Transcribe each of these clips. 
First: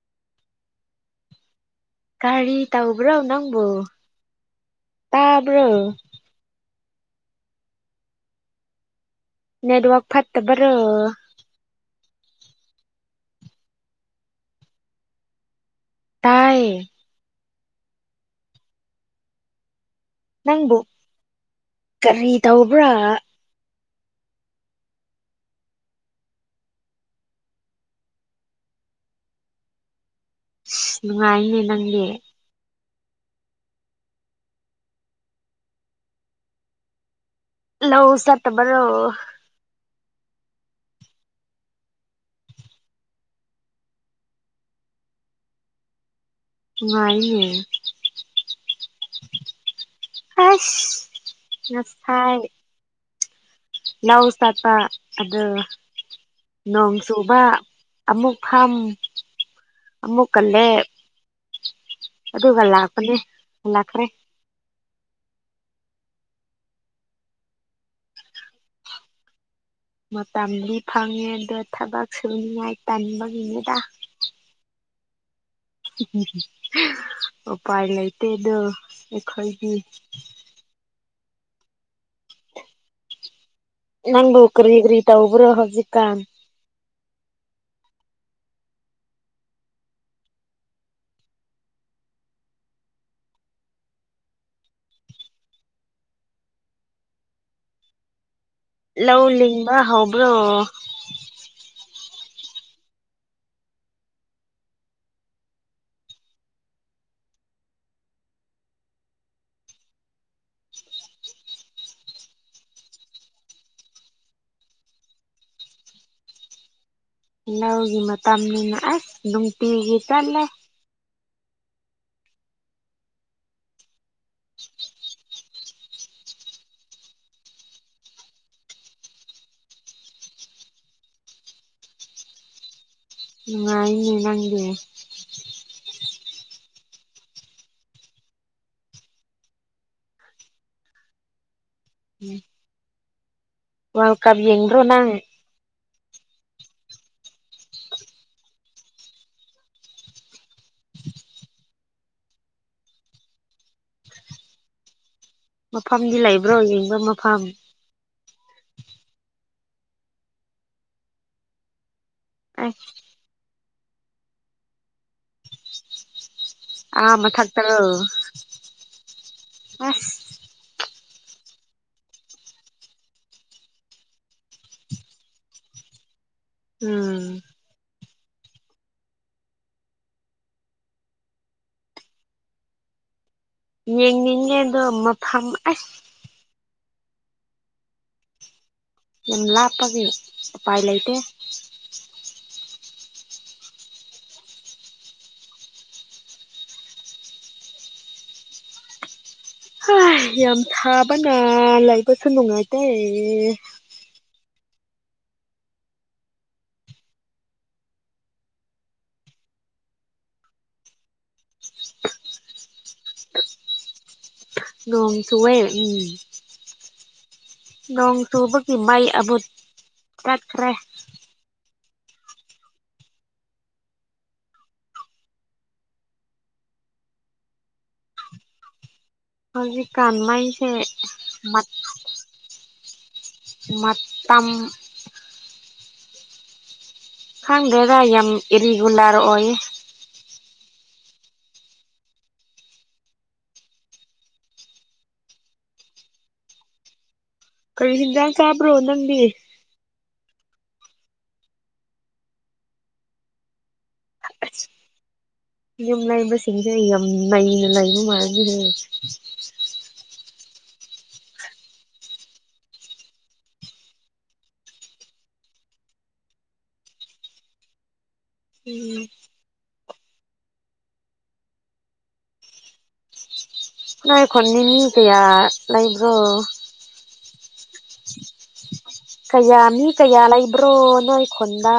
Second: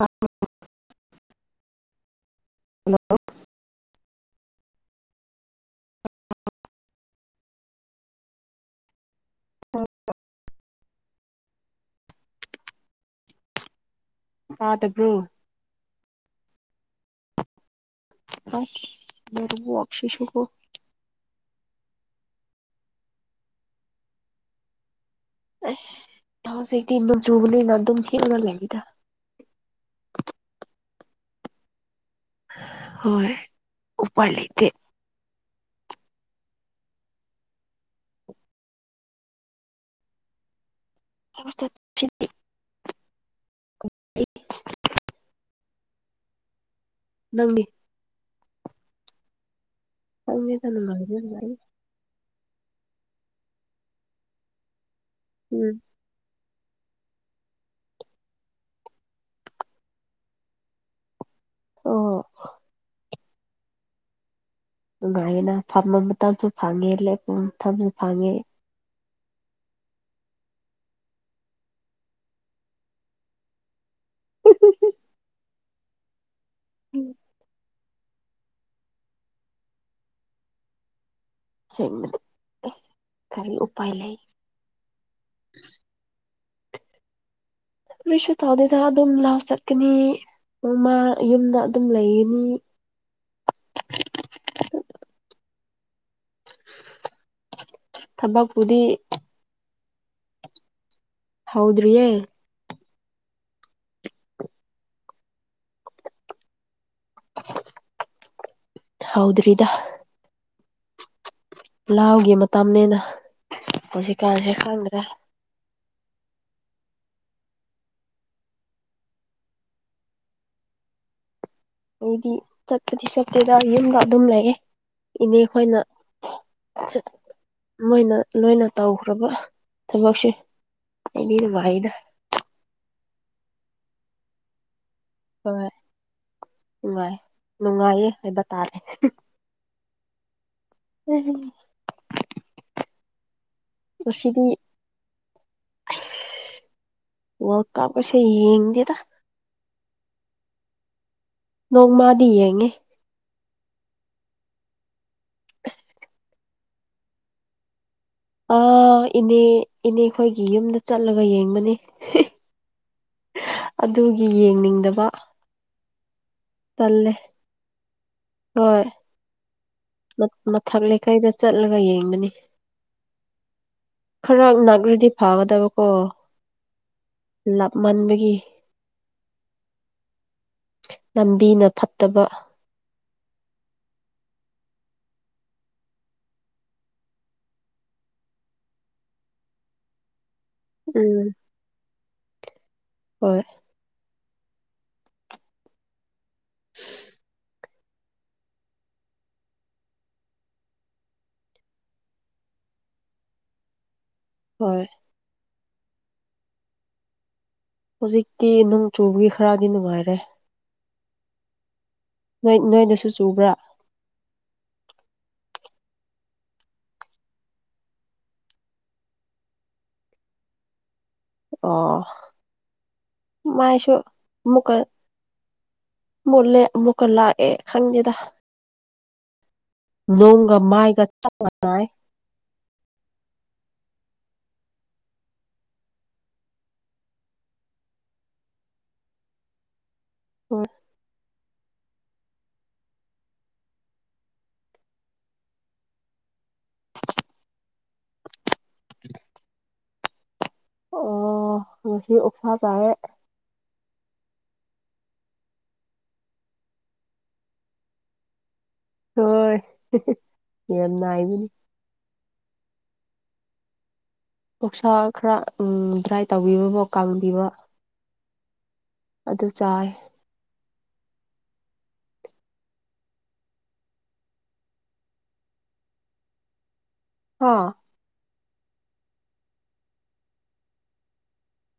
ꯑ ꯀꯔꯤ ꯇꯥꯎꯕ꯭ꯔꯣ ꯅꯪꯕꯣ ꯇꯥꯕ꯭ꯔꯣ [inaudible] ꯍꯜꯂꯣ ꯅꯦꯠꯋꯥꯥꯛ ꯐꯠꯇꯕꯔꯣ ꯑꯥꯗꯕ꯭ꯔꯣ ꯇꯑꯌꯦꯦ ꯃꯔꯕꯨꯛꯁꯤꯁꯨꯨ ꯀꯣ ꯅꯪꯕꯨ ꯀꯔꯤ ꯇꯧꯕ꯭ꯔꯥ ꯑ ꯍꯁꯗꯤ ꯏ ꯆꯨꯕꯂꯤꯅ ꯑꯗꯨꯝ ꯍꯅ ꯂꯩꯕꯤꯗ [inaudible] ꯑ ꯅꯨꯡꯉꯥꯏꯅꯦ ꯅꯪꯅꯦ ꯍꯣꯏ ꯎꯄꯔ ꯂꯩꯇꯦ ꯂ ꯎ ꯁꯠꯇꯕꯔꯣ ꯁꯤ ꯎ ꯉꯏꯌꯦ ꯅꯪꯅꯤꯗ ꯑꯁ ꯅꯨꯡꯉꯥꯏꯕ ꯅꯁꯥꯏ ꯂꯎ ꯁꯥꯥꯄ ꯑꯗ ꯎꯝ ꯅꯣꯡ ꯆꯨꯕ ꯑꯃꯨꯛ ꯐꯝ ꯑꯃꯨꯛ ꯀꯜꯂꯦ ꯑꯣ ꯑꯗꯨꯒ ꯂꯥꯛꯀꯅꯦꯦꯜꯈ꯭ꯔꯦ ꯅꯨꯡꯉꯥꯏꯅ ꯐꯝꯕ ꯃꯇꯝꯁꯨ ꯐꯪꯉꯦ ꯂꯦꯛꯄ ꯃꯇꯝꯁꯨ ꯐꯪꯉꯦ ꯃꯇꯝꯗꯤ ꯐꯪꯉꯦꯗꯣ ꯊꯕꯛ ꯁꯨꯅꯤꯉꯥꯏ ꯇꯟꯕꯒꯤꯅꯦꯗ ꯎ ꯑꯣ ꯄꯥꯏ ꯂꯩ ꯇꯗ ꯑꯦ ꯍꯜꯒꯤ ꯁꯗꯤ ꯅꯪꯕꯣꯛ ꯀꯔꯤ ꯀꯔꯤ ꯇ ꯎꯕ꯭ꯔꯣ ꯍꯧꯞꯖꯤ ꯀꯥꯟ ꯅꯣꯏꯁꯨ ꯇꯧꯗꯦꯗ ꯑꯗꯨꯝ ꯂꯥꯎ ꯆꯠꯀꯅꯤ ꯎꯃꯥ ꯌꯨꯝꯗ ꯑꯗꯨꯝ ꯂꯩꯒꯅꯤ ꯊꯕꯛꯕꯨꯗꯤ ꯑ ꯍꯕ꯭ꯔꯣ ꯍꯥꯎꯗ꯭ꯔꯤꯌꯦꯦ ꯍꯥꯎꯗ꯭ꯔꯔꯤꯗ ꯂꯥꯎꯒꯤ ꯃꯇꯝꯅꯤꯅꯦꯅ ꯍꯧꯖꯤꯛꯀꯥꯟꯁꯦ ꯈꯪꯗ꯭ꯔꯦ ꯂ ꯂꯧꯥꯎꯒꯤ ꯃꯇꯇꯥꯥꯡ ꯃ ꯂꯨꯡꯇꯤꯒꯤ ꯆꯥꯂꯦ ꯑꯩꯗꯤ ꯆꯠꯄꯗꯤ ꯆꯠꯇꯦꯗ ꯌꯨꯝꯗ ꯑꯗꯨꯝ ꯂꯩꯌꯦꯦ ꯏꯅꯦ ꯑꯩꯈꯣꯏꯅ ꯃꯣꯏꯅ ꯂꯣꯏꯅ ꯇꯧꯈ꯭ꯔꯕ ꯊꯕꯛꯁꯦ ꯑꯩꯗꯤꯗꯤ ꯋꯥꯍꯤꯗ ꯎ ꯏꯅꯤ ꯅꯪꯦ ꯍꯣꯏ ꯅꯨꯡꯉꯥꯏ ꯅꯨꯡꯉꯥꯏꯌꯦ ꯍꯥꯏꯕ ꯇꯥꯔꯦ ꯎꯝ ꯎꯝ ꯋꯥꯔꯜꯗ ꯀꯞ ꯉꯁꯤꯗꯤ ꯌꯦꯡꯕ꯭ꯔꯣ ꯅꯪ ꯋꯥ ꯀꯥꯝ ꯀꯁ ꯌꯦꯡꯗꯦꯗ ꯅꯣꯡꯃꯗꯤ ꯌꯦꯡꯉꯦ ꯃꯐꯝꯗꯤ ꯂꯩꯕ꯭ꯔꯣ ꯌꯦꯤꯡꯕ ꯃꯐꯝ ꯑꯥ ꯏꯅꯦ ꯏꯅꯦ ꯑꯩꯈꯣꯏꯒꯤ ꯌꯨꯝꯗ ꯆꯠꯂꯒ ꯌꯦꯡꯕꯅꯦ ꯑ ꯑꯗꯨꯒꯤ ꯌꯦꯡꯅꯤꯡꯗꯕ ꯑ ꯇꯜꯂꯦ ꯃ ꯊꯥꯛ ꯇꯔꯣ ꯍꯣꯏ ꯃꯊꯛ ꯂꯩꯀꯥꯏꯗ ꯆꯠꯂꯒ ꯌꯦꯡꯕꯅꯤ ꯈꯔ ꯅꯛꯂꯗꯤ ꯐꯒꯗꯕꯀꯣ ꯎꯝ ꯂꯥꯞꯃꯟꯕꯒꯤ ꯂꯝꯕꯤꯅ ꯐꯠꯇꯕ ꯌꯦꯦꯦꯜꯗ ꯃꯄꯥꯥꯝꯥꯏ ꯌꯥꯝ ꯂꯥꯞꯄꯒꯤ ꯎꯄꯥꯏ ꯂꯩꯇꯦ ꯎꯝ ꯍꯣꯏ [unintelligible] ꯍ ꯌꯥꯝ ꯊꯥꯕꯅ ꯂꯩꯕꯁꯨ ꯅꯨꯡꯉꯥꯏꯇꯦꯌꯦ ꯍꯣꯏ ꯍꯧꯖꯤꯛꯇꯤ ꯅꯣꯡ ꯆꯨꯕꯒꯤ ꯈꯔꯗꯤ ꯅꯨꯡꯉꯥꯏꯔꯦ ꯅꯣꯏ ꯅꯣꯏꯗꯁꯨ ꯆꯨꯕ꯭ꯔꯥ ꯑꯣ ꯆꯕ ꯎꯝ ꯅꯣꯡ ꯆꯨꯕꯒꯤ ꯃꯩ ꯑꯗꯨꯕꯨ ꯆꯠꯈ꯭ꯔꯦ ꯑꯣ ꯃꯥꯏꯁꯣ ꯃꯨꯀ ꯃꯣꯂꯦ ꯑꯃꯨꯀ ꯂꯥꯛ ꯑꯦ ꯈꯪꯉꯗ ꯍꯧꯖꯤꯛꯀꯥꯟ ꯂꯣꯡꯒ ꯃꯩꯁꯦ ꯃꯥꯏꯒ ꯆ ꯃꯠ ꯇꯏ ꯃꯇꯝ ꯈꯪꯗ꯭ꯔꯦꯗ ꯌꯥꯝ ꯏꯔꯤꯒꯨꯂꯔ ꯑꯣꯏ ꯍ ꯀꯔꯤ ꯍꯤꯟꯖꯥꯡ ꯆꯥꯕ꯭ꯔꯣ ꯅꯪꯗꯤ ꯑꯣ ꯉ ꯑꯣꯛꯁꯥ ꯆꯥꯏꯔꯦ ꯑꯁ ꯌꯨꯝ ꯂꯩꯕꯁꯤꯡꯁꯦ ꯑꯩ ꯌꯥꯝ ꯂꯩꯅ ꯂꯩꯕ ꯃꯥꯅꯁꯅꯦꯦ ꯍꯣꯏ ꯌꯥꯝ ꯏꯕꯅꯤ ꯄꯧꯁꯥ ꯈꯔ ꯎ ꯗ꯭ꯔꯥꯏ ꯇꯧꯕꯤꯕꯕꯣ ꯀꯥꯡꯪꯕꯤꯕ ꯎꯝ ꯑꯗꯨ ꯆꯥꯏ ꯅ ꯑꯩ ꯈꯣꯟꯅꯤ ꯀꯌꯥ ꯂꯩꯕ꯭ꯔꯣ ꯑ ꯀꯌꯥ ꯃꯤ ꯀꯌꯥ ꯂꯩꯕ꯭ꯔꯣ ꯅꯣꯏ ꯈꯨꯣꯟꯗ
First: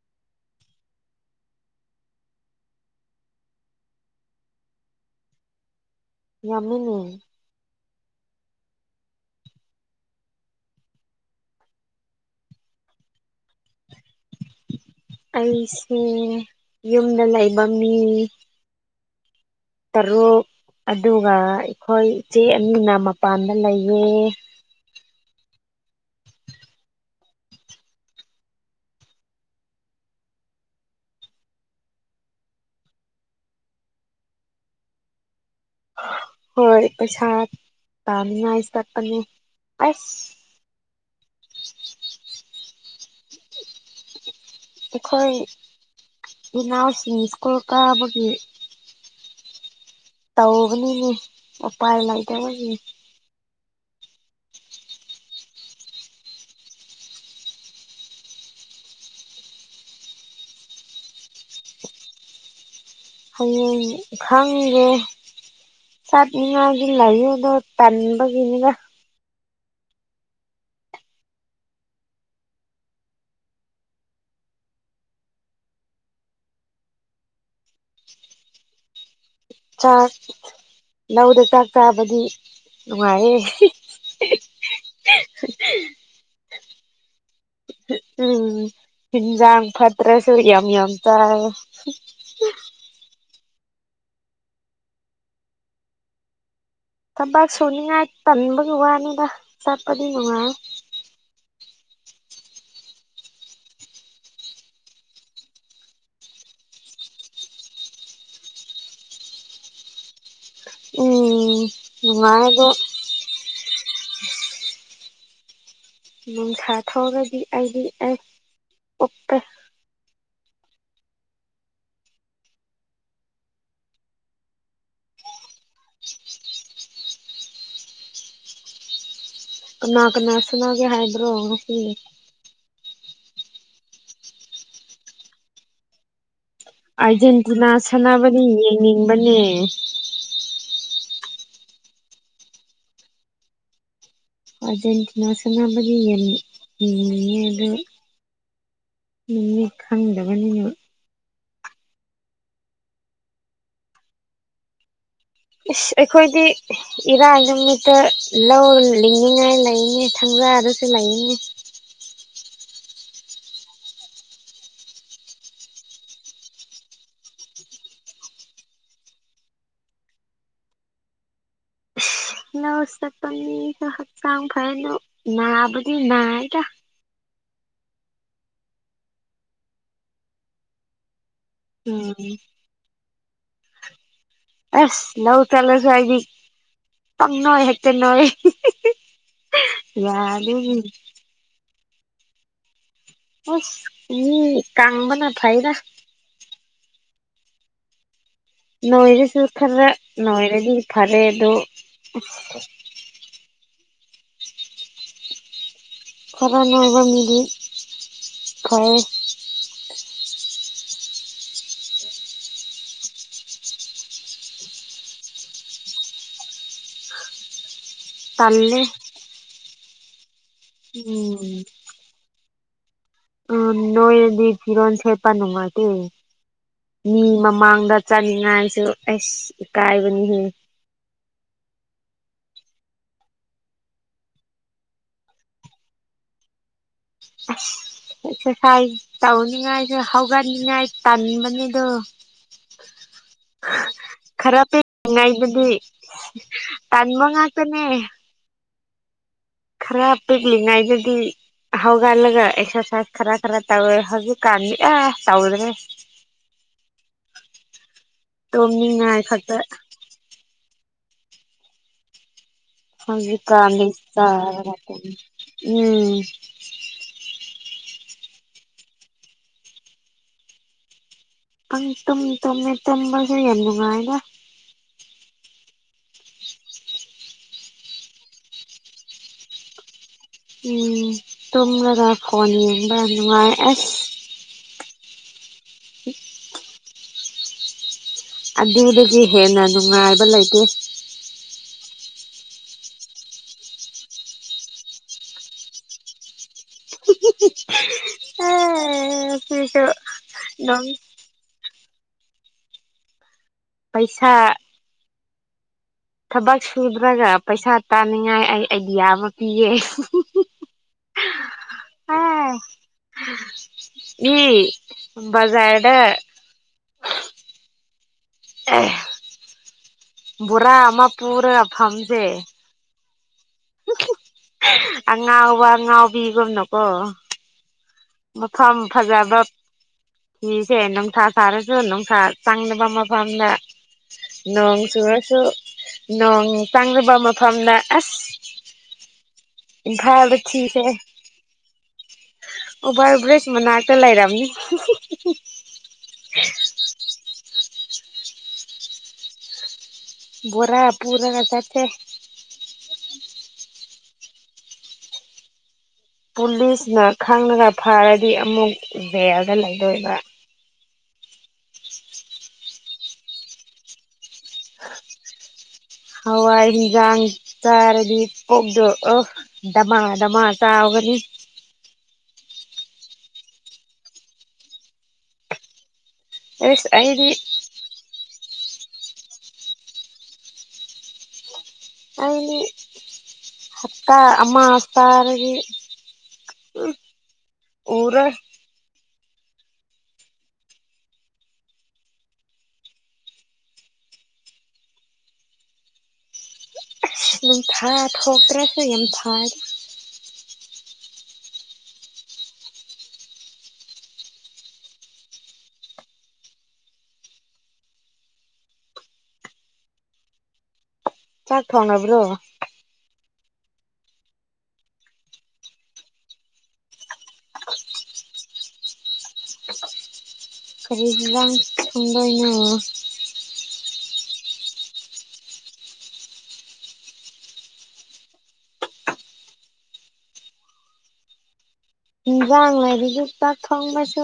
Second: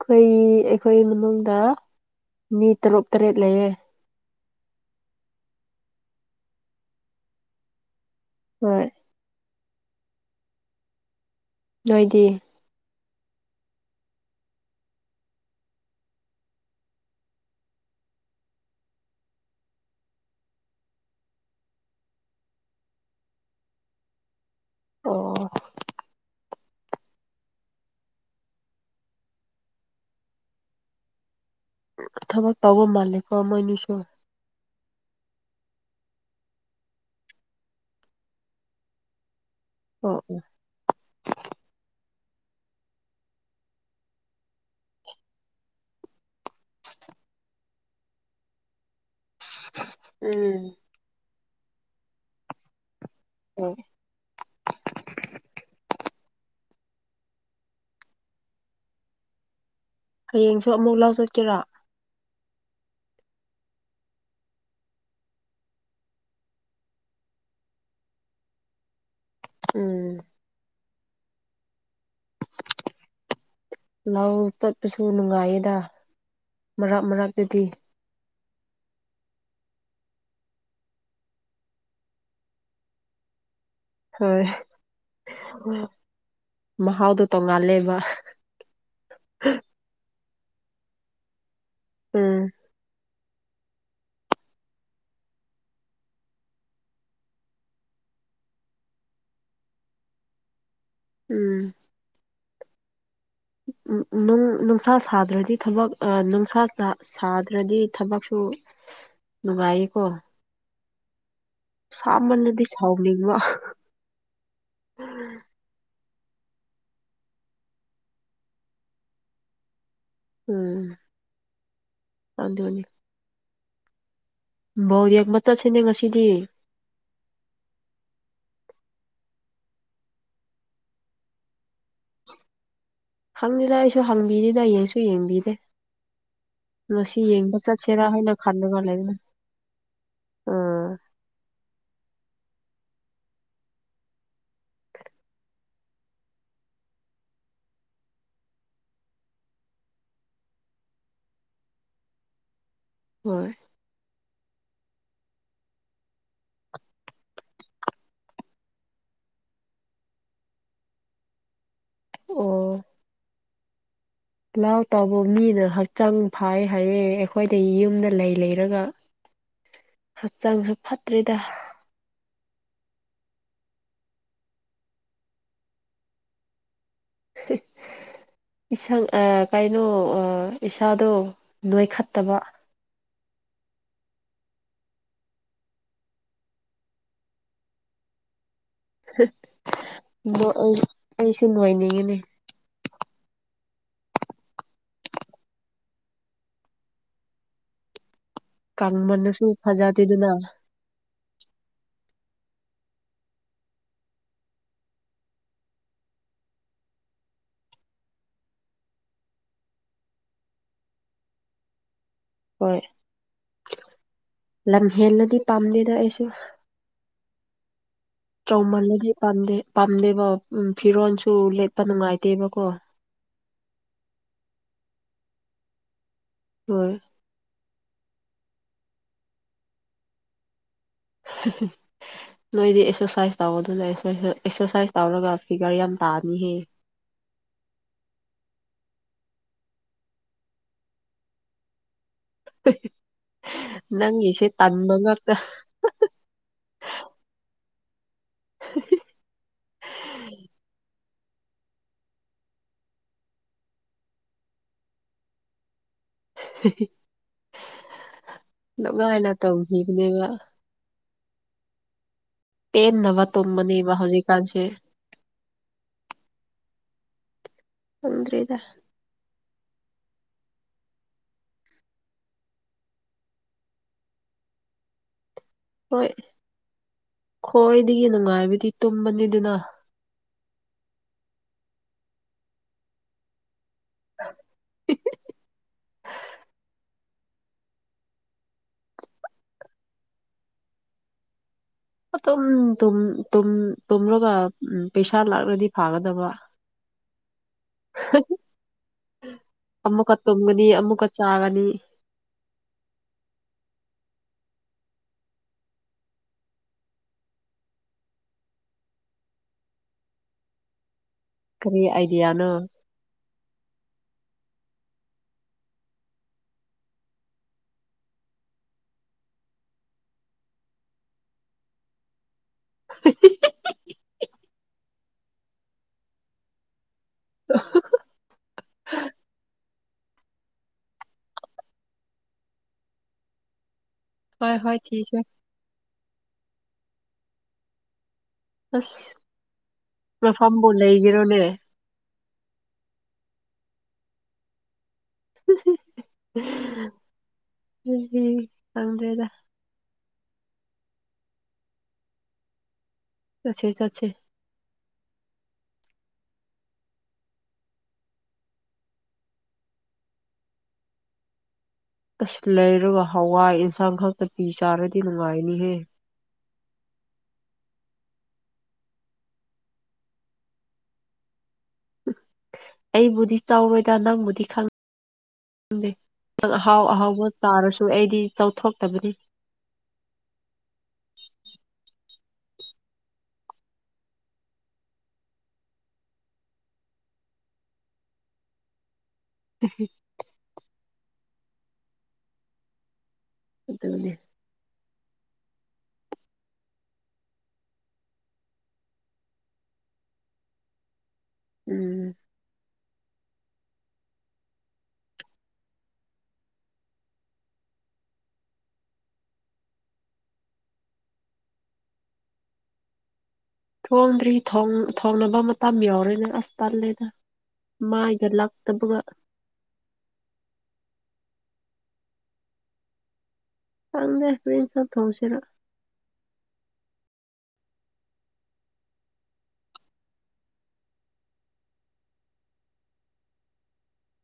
ꯑꯩꯈꯣꯏ ꯑꯩꯈꯣꯏ ꯃꯅꯨꯡꯗ ꯃꯤ ꯇꯔꯨꯛ ꯇꯔꯦꯠ ꯂꯩꯌꯦꯦ ꯌꯥꯝꯃꯤꯟꯅ ꯍꯣꯏ ꯅꯣꯏꯗꯤ ꯑꯩꯁꯦ ꯌꯨꯝꯗ ꯂꯩꯕ ꯃꯤ ꯇꯔꯨ ꯑꯗꯨꯒ ꯑꯩꯈꯣꯏ ꯏꯆꯦ ꯑꯅꯤꯅ ꯃꯄꯥꯟꯗ ꯂꯩꯑ ꯑꯣ ꯊꯕꯛ ꯇꯧꯕ ꯃꯥꯜꯂꯦꯀꯣ ꯃꯣꯏꯅꯤꯁꯨ ꯍꯣꯏ ꯄꯁꯥꯠ ꯇꯃꯤꯉꯁ ꯇꯄꯅꯤ ꯑꯣ ꯑꯣ ꯑꯩꯈꯣꯏ ꯅꯥꯎꯁꯤꯡ ꯁꯀꯨꯜ ꯀꯥꯕꯒꯤ ꯎꯝ ꯇꯧꯕꯅꯤꯅꯦ ꯎꯄꯥꯏ ꯂꯩꯇꯕꯒꯤ ꯎꯝ ꯍꯌꯦꯡꯁꯨ ꯑꯃꯨꯛ ꯂꯥꯎ ꯆꯠꯀꯦꯔꯥ ꯍꯌꯦꯡ ꯈꯪꯒꯦ ꯆꯠꯅꯤꯡꯉꯥꯏꯒꯤ ꯂꯩꯌꯣꯗꯣ ꯇꯟꯕꯒꯤꯅꯤꯗ ꯎꯝ [unintelligible] ꯂꯧ ꯆꯠꯄꯁꯨ ꯅꯨꯡꯉꯥꯏꯌꯦꯗ ꯃꯔꯛ ꯃꯔꯥꯛꯇꯨꯗꯤ ꯆꯥꯛ ꯂꯧꯗ ꯆꯥꯛ ꯆꯥꯕꯗꯤ ꯅꯨꯡꯉꯥꯏꯌꯦꯦ ꯍꯣꯏ ꯃꯍꯥꯎꯗꯣ ꯇꯣꯡꯉꯥꯜꯂꯦꯕ ꯎꯝ ꯍꯤꯟꯖꯥꯡ ꯐꯠꯇ꯭ꯔꯁ ꯊꯔꯤꯌꯥ ꯑꯃ ꯌꯥꯝ ꯇ ꯎꯝ ꯊꯕꯥꯛ ꯁꯨꯅꯤꯡꯉꯥꯏ ꯇꯟꯕꯒꯤ ꯋꯥꯅꯤꯗ ꯆꯠꯄꯗꯤ ꯅꯨꯡꯉꯥꯏ ꯎꯝ ꯎꯝ ꯅꯨꯡꯁꯥ ꯁꯥꯗ꯭ꯔꯗꯤ ꯊꯕꯛ ꯅꯨꯡꯁꯥ ꯁꯥꯗ꯭ꯔꯗꯤ ꯊꯕꯛꯁꯨ ꯅꯨꯡꯚꯏꯀꯣ ꯎꯝ ꯅꯨꯡꯉꯥꯏ ꯁꯥꯝꯕꯜꯅꯗꯤ ꯑꯗꯣ ꯆꯥꯎꯂꯤꯉꯃ ꯎꯝ ꯅꯨꯡꯁꯥ ꯊꯑꯒꯗꯤ ꯑꯩꯗꯤ ꯑꯩ ꯎꯄꯦ ꯎꯝ ꯋꯥ ꯋꯥꯅꯤ ꯧ ꯌꯦꯛꯕ ꯆꯠꯁꯤꯅꯦ ꯉꯁꯤꯗꯤ ꯀꯅꯥ ꯀꯅꯥ ꯁꯅꯒꯦ ꯍꯥꯏꯕ꯭ꯔꯣ ꯉꯁꯤꯅꯦ ꯈꯪꯅꯤ ꯂ ꯑꯩꯁꯨ ꯍꯪꯕꯤꯔꯤꯗꯌꯦꯡꯁꯨ ꯌꯦꯡꯕꯤꯔꯦ ꯃꯁꯤ ꯌꯦꯡꯕ ꯑꯥꯔꯖꯦꯟꯇꯤꯅꯥ ꯆꯠꯁꯤꯦꯔꯥ ꯍꯥꯏꯅ ꯁꯥꯟꯅꯕꯗꯤ ꯈꯜꯂꯒ ꯂꯩꯗꯅ ꯌꯦꯡꯅꯤꯡꯕꯅꯦ ꯎꯥ ꯑꯔꯖꯦꯟꯇꯤꯅꯥ ꯁꯅꯕꯗꯤ ꯌꯦꯅꯤ ꯎꯝ ꯌꯦ ꯑꯗꯨ ꯃꯤ ꯃꯤ ꯈꯪꯗꯕꯅꯤꯅ ꯍꯣꯏ ꯑꯁ ꯑꯩꯈꯣꯏꯗꯤ ꯏꯔꯥꯏ ꯅꯨꯃꯤꯠꯇ ꯂꯧ ꯂꯤꯡꯅꯤꯉꯥꯏ ꯂꯩꯅꯤ ꯊꯝꯅꯤꯡ ꯖꯥ ꯔꯁꯦ ꯂꯥꯏꯅꯤ [unintelligible] ꯂꯥꯎ ꯇꯥꯎꯕ ꯃꯤꯅ ꯍꯛꯆꯥꯡ ꯐꯥꯏ ꯍꯥꯏꯌꯦ ꯑꯩꯈꯣꯏꯗ ꯌꯨꯝꯗ ꯂꯩ ꯂꯩꯔꯒ ꯍꯛꯆꯥꯡꯁꯨ ꯐꯠꯇ꯭ꯔꯤꯗ ꯂꯧꯎ ꯆꯠꯄ ꯃꯤꯁꯨ ꯍꯛꯆꯥꯡ ꯐꯔꯗꯣ ꯅꯥꯕꯨꯗꯤ ꯅꯥꯏꯗ ꯏꯁꯪ ꯑ ꯀꯩꯅꯣ ꯑ ꯏꯁꯥꯗꯣ ꯎꯝ ꯅꯣꯏꯈꯠꯇꯕ ꯑꯁ ꯂꯎ ꯇꯂꯁꯨ ꯍꯥꯏ ꯇꯪꯅꯣꯣꯏ ꯍꯛꯇꯦ ꯅꯣꯦ ꯑꯩꯁꯨ ꯅꯨꯡꯉꯥꯏꯅꯤꯡꯉꯤꯅꯦ ꯍꯁ ꯃꯤ ꯀꯝꯕꯅ ꯐꯥꯏꯗ ꯅꯣꯏꯔ ꯀꯪꯃꯟꯅꯁꯨ ꯁꯨꯔ ꯈꯔ ꯐꯖꯗꯦꯗꯅ ꯅꯣꯏꯔꯗꯤ ꯐꯔꯦ ꯗꯣ ꯈꯔꯥ ꯅꯥꯒꯥꯝꯗꯤ ꯀꯦ ꯍꯣꯏ ꯂꯝ ꯍꯦꯜꯂꯗꯤ ꯄꯥꯝꯗꯦꯗ ꯑꯩꯁꯨ ꯇꯜꯂꯦ ꯆꯧꯃꯜꯂꯗꯤꯗꯦ ꯄꯥꯝꯗꯦꯕ ꯎ ꯐꯤꯔꯣꯜꯁꯨ ꯎꯝ ꯂꯦꯠꯄ ꯅꯨꯡꯉꯥꯏꯇꯦꯕ ꯀ ꯎꯝ ꯅꯣꯏꯗꯤ ꯐꯤꯔꯣ ꯁꯦꯠꯄ ꯅꯨꯡꯉꯥꯏꯇꯦ ꯍꯣꯏ ꯃꯤ ꯃꯃꯥꯡ ꯗ ꯆꯥꯅꯤꯡꯉꯥꯏꯁꯨ ꯑꯩꯁ ꯏ ꯀꯥꯏꯕꯅꯤꯍꯦ ꯎ ꯅꯣꯏꯗꯤ ꯑꯦꯛꯁꯔꯁꯥꯏꯁ ꯇꯧ ꯑꯗꯨꯅ ꯑꯦꯛꯁꯔꯁꯥꯏꯁ ꯇꯧꯔꯒ ꯐꯤꯒꯔ ꯌꯥꯝ ꯇꯥꯅꯤꯍꯦ ꯑ ꯑꯦꯛꯁꯔꯁꯥꯏꯁ ꯇꯧꯅꯤꯡꯉꯥꯏꯁꯨ ꯍꯧꯒꯠꯅꯤꯡꯉꯥꯏ ꯇꯟꯕꯅꯤꯗꯣ [inaudible] ꯅꯪꯒꯤꯁꯦ ꯈꯔ ꯇꯟꯕ ꯉꯥꯛꯇ ꯄꯦꯟꯉꯥꯏꯗꯗꯤ ꯇꯥꯟꯕ ꯉꯥꯛꯇꯅꯦ [inaudible] ꯈꯔ ꯄꯤꯛꯂꯤꯉꯩꯗꯗꯤ ꯍꯒꯑꯜꯒ ꯑꯦꯛꯁꯔꯁꯥꯏꯁ ꯈꯔ ꯈꯔ ꯇꯧ ꯍ ꯀꯥꯟꯌꯥ ꯇꯧꯗ꯭ꯔꯦ ꯇꯨꯝꯅꯤꯡꯉꯥꯏ ꯅꯨꯡꯉꯥꯏꯅ ꯈꯛꯇ ꯇꯧꯈꯤꯕꯈꯤꯕꯅꯦꯕ ꯄꯦꯟꯅꯕ ꯍꯧꯖꯤ ꯀꯥꯟ ꯎꯝ ꯇꯨꯝꯕꯅꯦꯕ ꯍꯧꯖꯤꯛꯀꯥꯟꯁꯦ ꯊꯗꯔꯤꯗ ꯑꯪ ꯇꯨꯝ ꯇꯨꯝꯃꯦ ꯇꯝꯕꯁꯨꯦ ꯌꯥꯝ ꯅꯨꯡꯉꯥꯏꯗ ꯍꯣꯏ ꯈꯣꯏꯗꯒꯤ ꯅꯨꯡꯉꯥꯏꯕꯗꯤ ꯇꯨꯝꯕꯅꯤꯗꯅ ꯎꯝ ꯇꯨꯝꯂꯒ ꯐꯣꯟ ꯌꯦꯡꯕ ꯅꯨꯡꯉꯥꯏ ꯑꯁ ꯍ ꯑꯗꯨꯗꯒꯤ ꯍꯦꯟꯅ ꯅꯨꯡꯉꯥꯏꯕ ꯂꯩꯇꯦ ꯑꯗꯨꯨꯝ ꯇꯨꯝꯂꯒ ꯄꯩꯁꯥ ꯂꯥꯛꯂꯗꯤ ꯐꯥꯒꯗꯕ ꯑꯦ ꯁꯤꯁꯨ ꯑꯃꯨꯛꯀ ꯇꯨꯝꯒꯅꯤ ꯑꯗꯨꯝ ꯑꯃꯨꯛꯀ ꯆꯥꯒꯅꯤ ꯄꯩꯁꯥ ꯊꯕꯛ ꯁꯨꯗ꯭ꯔꯒ ꯄꯩꯁꯥ ꯇꯥꯅꯤꯡꯉꯥꯏ ꯑꯩ ꯑꯥꯏꯗꯤꯌꯥ ꯑꯃ ꯄꯤꯌꯦ ꯀꯔꯤ ꯑꯥ ꯑꯥꯏꯗꯤꯌꯥꯅꯣ ꯏ ꯖꯥꯔꯗ ꯑꯦ ꯕꯣꯔꯥ ꯑꯃ ꯄꯨꯔ ꯐꯝꯁꯦ [inaudible] ꯑꯉꯥꯎꯕ ꯑꯉꯥꯎꯕꯤꯒꯨꯝꯅꯀꯣ [inaudible] ꯃꯐꯝꯐꯝ ꯐꯖꯕ ꯁꯤꯤꯁꯦ ꯅꯨꯡꯊꯥ ꯁꯥꯔꯁꯨ ꯅꯨꯡꯊꯥ ꯆꯪꯅꯕ ꯃꯐꯝꯗ ꯍꯣꯏ ꯍꯣꯏ ꯅꯣꯡ ꯊꯤꯁꯦ ꯆꯨꯔꯁꯨ ꯅꯣꯡ ꯆꯪꯕ ꯃꯐꯝꯗ ꯑꯁ ꯑꯁ ꯐꯔ ꯃꯐꯝꯕꯨ ꯊꯁꯦ ꯂꯩꯒꯦꯔꯣꯅꯦ ꯑꯩ ꯎꯚꯔ ꯕ꯭ꯔꯦꯖ ꯃꯅꯥꯛꯇ ꯂꯩꯔꯝꯅꯤ ꯎ ꯎ ꯆꯪꯗꯦꯗ ꯣꯔꯥ ꯄꯨꯅ ꯆꯇꯦ ꯆꯁꯦ ꯆꯠꯁꯦ ꯄꯨꯂꯤꯁꯅ ꯈꯪꯉꯒ ꯐꯥꯔꯗꯤ ꯑꯃꯨꯛ ꯖꯦꯜꯗ ꯂꯩꯗꯣꯏꯕ꯭ꯔꯥ ꯑꯁ ꯂꯩꯔꯒ ꯍꯋꯥꯏ ꯑꯦꯟꯁꯥꯡ ꯈꯛꯇ ꯄꯤ ꯆꯥꯔꯗꯤ ꯅꯨꯡꯉꯥꯏꯅꯤꯍꯦ ꯍꯒꯥꯡ ꯆꯥꯔꯗꯤ ꯀꯣꯛꯇꯣ ꯑ ꯗꯙꯃꯥ ꯗꯙꯃꯥ ꯆꯥꯒꯅꯤ ꯑꯩꯕꯨꯗꯤ ꯆꯥꯎꯔꯣꯏꯗ ꯅꯪꯕꯨꯗꯤ ꯈ ꯈꯦ ꯪ ꯑꯍꯥꯎ ꯑꯁ ꯑꯍꯥꯎꯕ ꯑꯩꯗꯤ ꯇꯥꯔꯁꯨ ꯑꯩꯗꯤ ꯆꯥꯎꯊꯣꯛꯇꯕꯅꯤ ꯍꯥꯏꯗꯤ ꯍꯞꯇꯥ ꯑꯃ ꯍꯞꯇꯥꯔꯗꯒꯤ ꯎꯝ ꯎꯔ ꯎꯝ ꯑꯗꯨꯗꯅꯦ ꯌ ꯊꯥ ꯊꯣꯛꯄ꯭ꯔꯁꯨ ꯌꯥꯝ ꯊꯥꯔ ꯎꯝ ꯆꯥꯛ ꯊꯣꯡꯉꯕ꯭ꯔꯣ ꯊꯣꯡꯗ꯭ꯔꯤ ꯊꯣꯡꯅꯕ ꯃꯇꯝ ꯌꯎꯔꯦꯅꯦ ꯑꯁ ꯄꯜꯂꯦꯗ ꯃꯥꯏꯒ ꯂꯥꯛꯇꯕꯒ ꯀꯔꯤꯁ ꯂꯥꯡ ꯐꯗ ꯉ ꯆꯗ ꯑꯦꯁꯄꯤꯟꯁ ꯊꯧꯁꯤꯔ ꯏꯟꯖꯥꯡ ꯂꯥꯏꯔꯤ ꯌ ꯄ ꯐꯪꯕꯁꯨ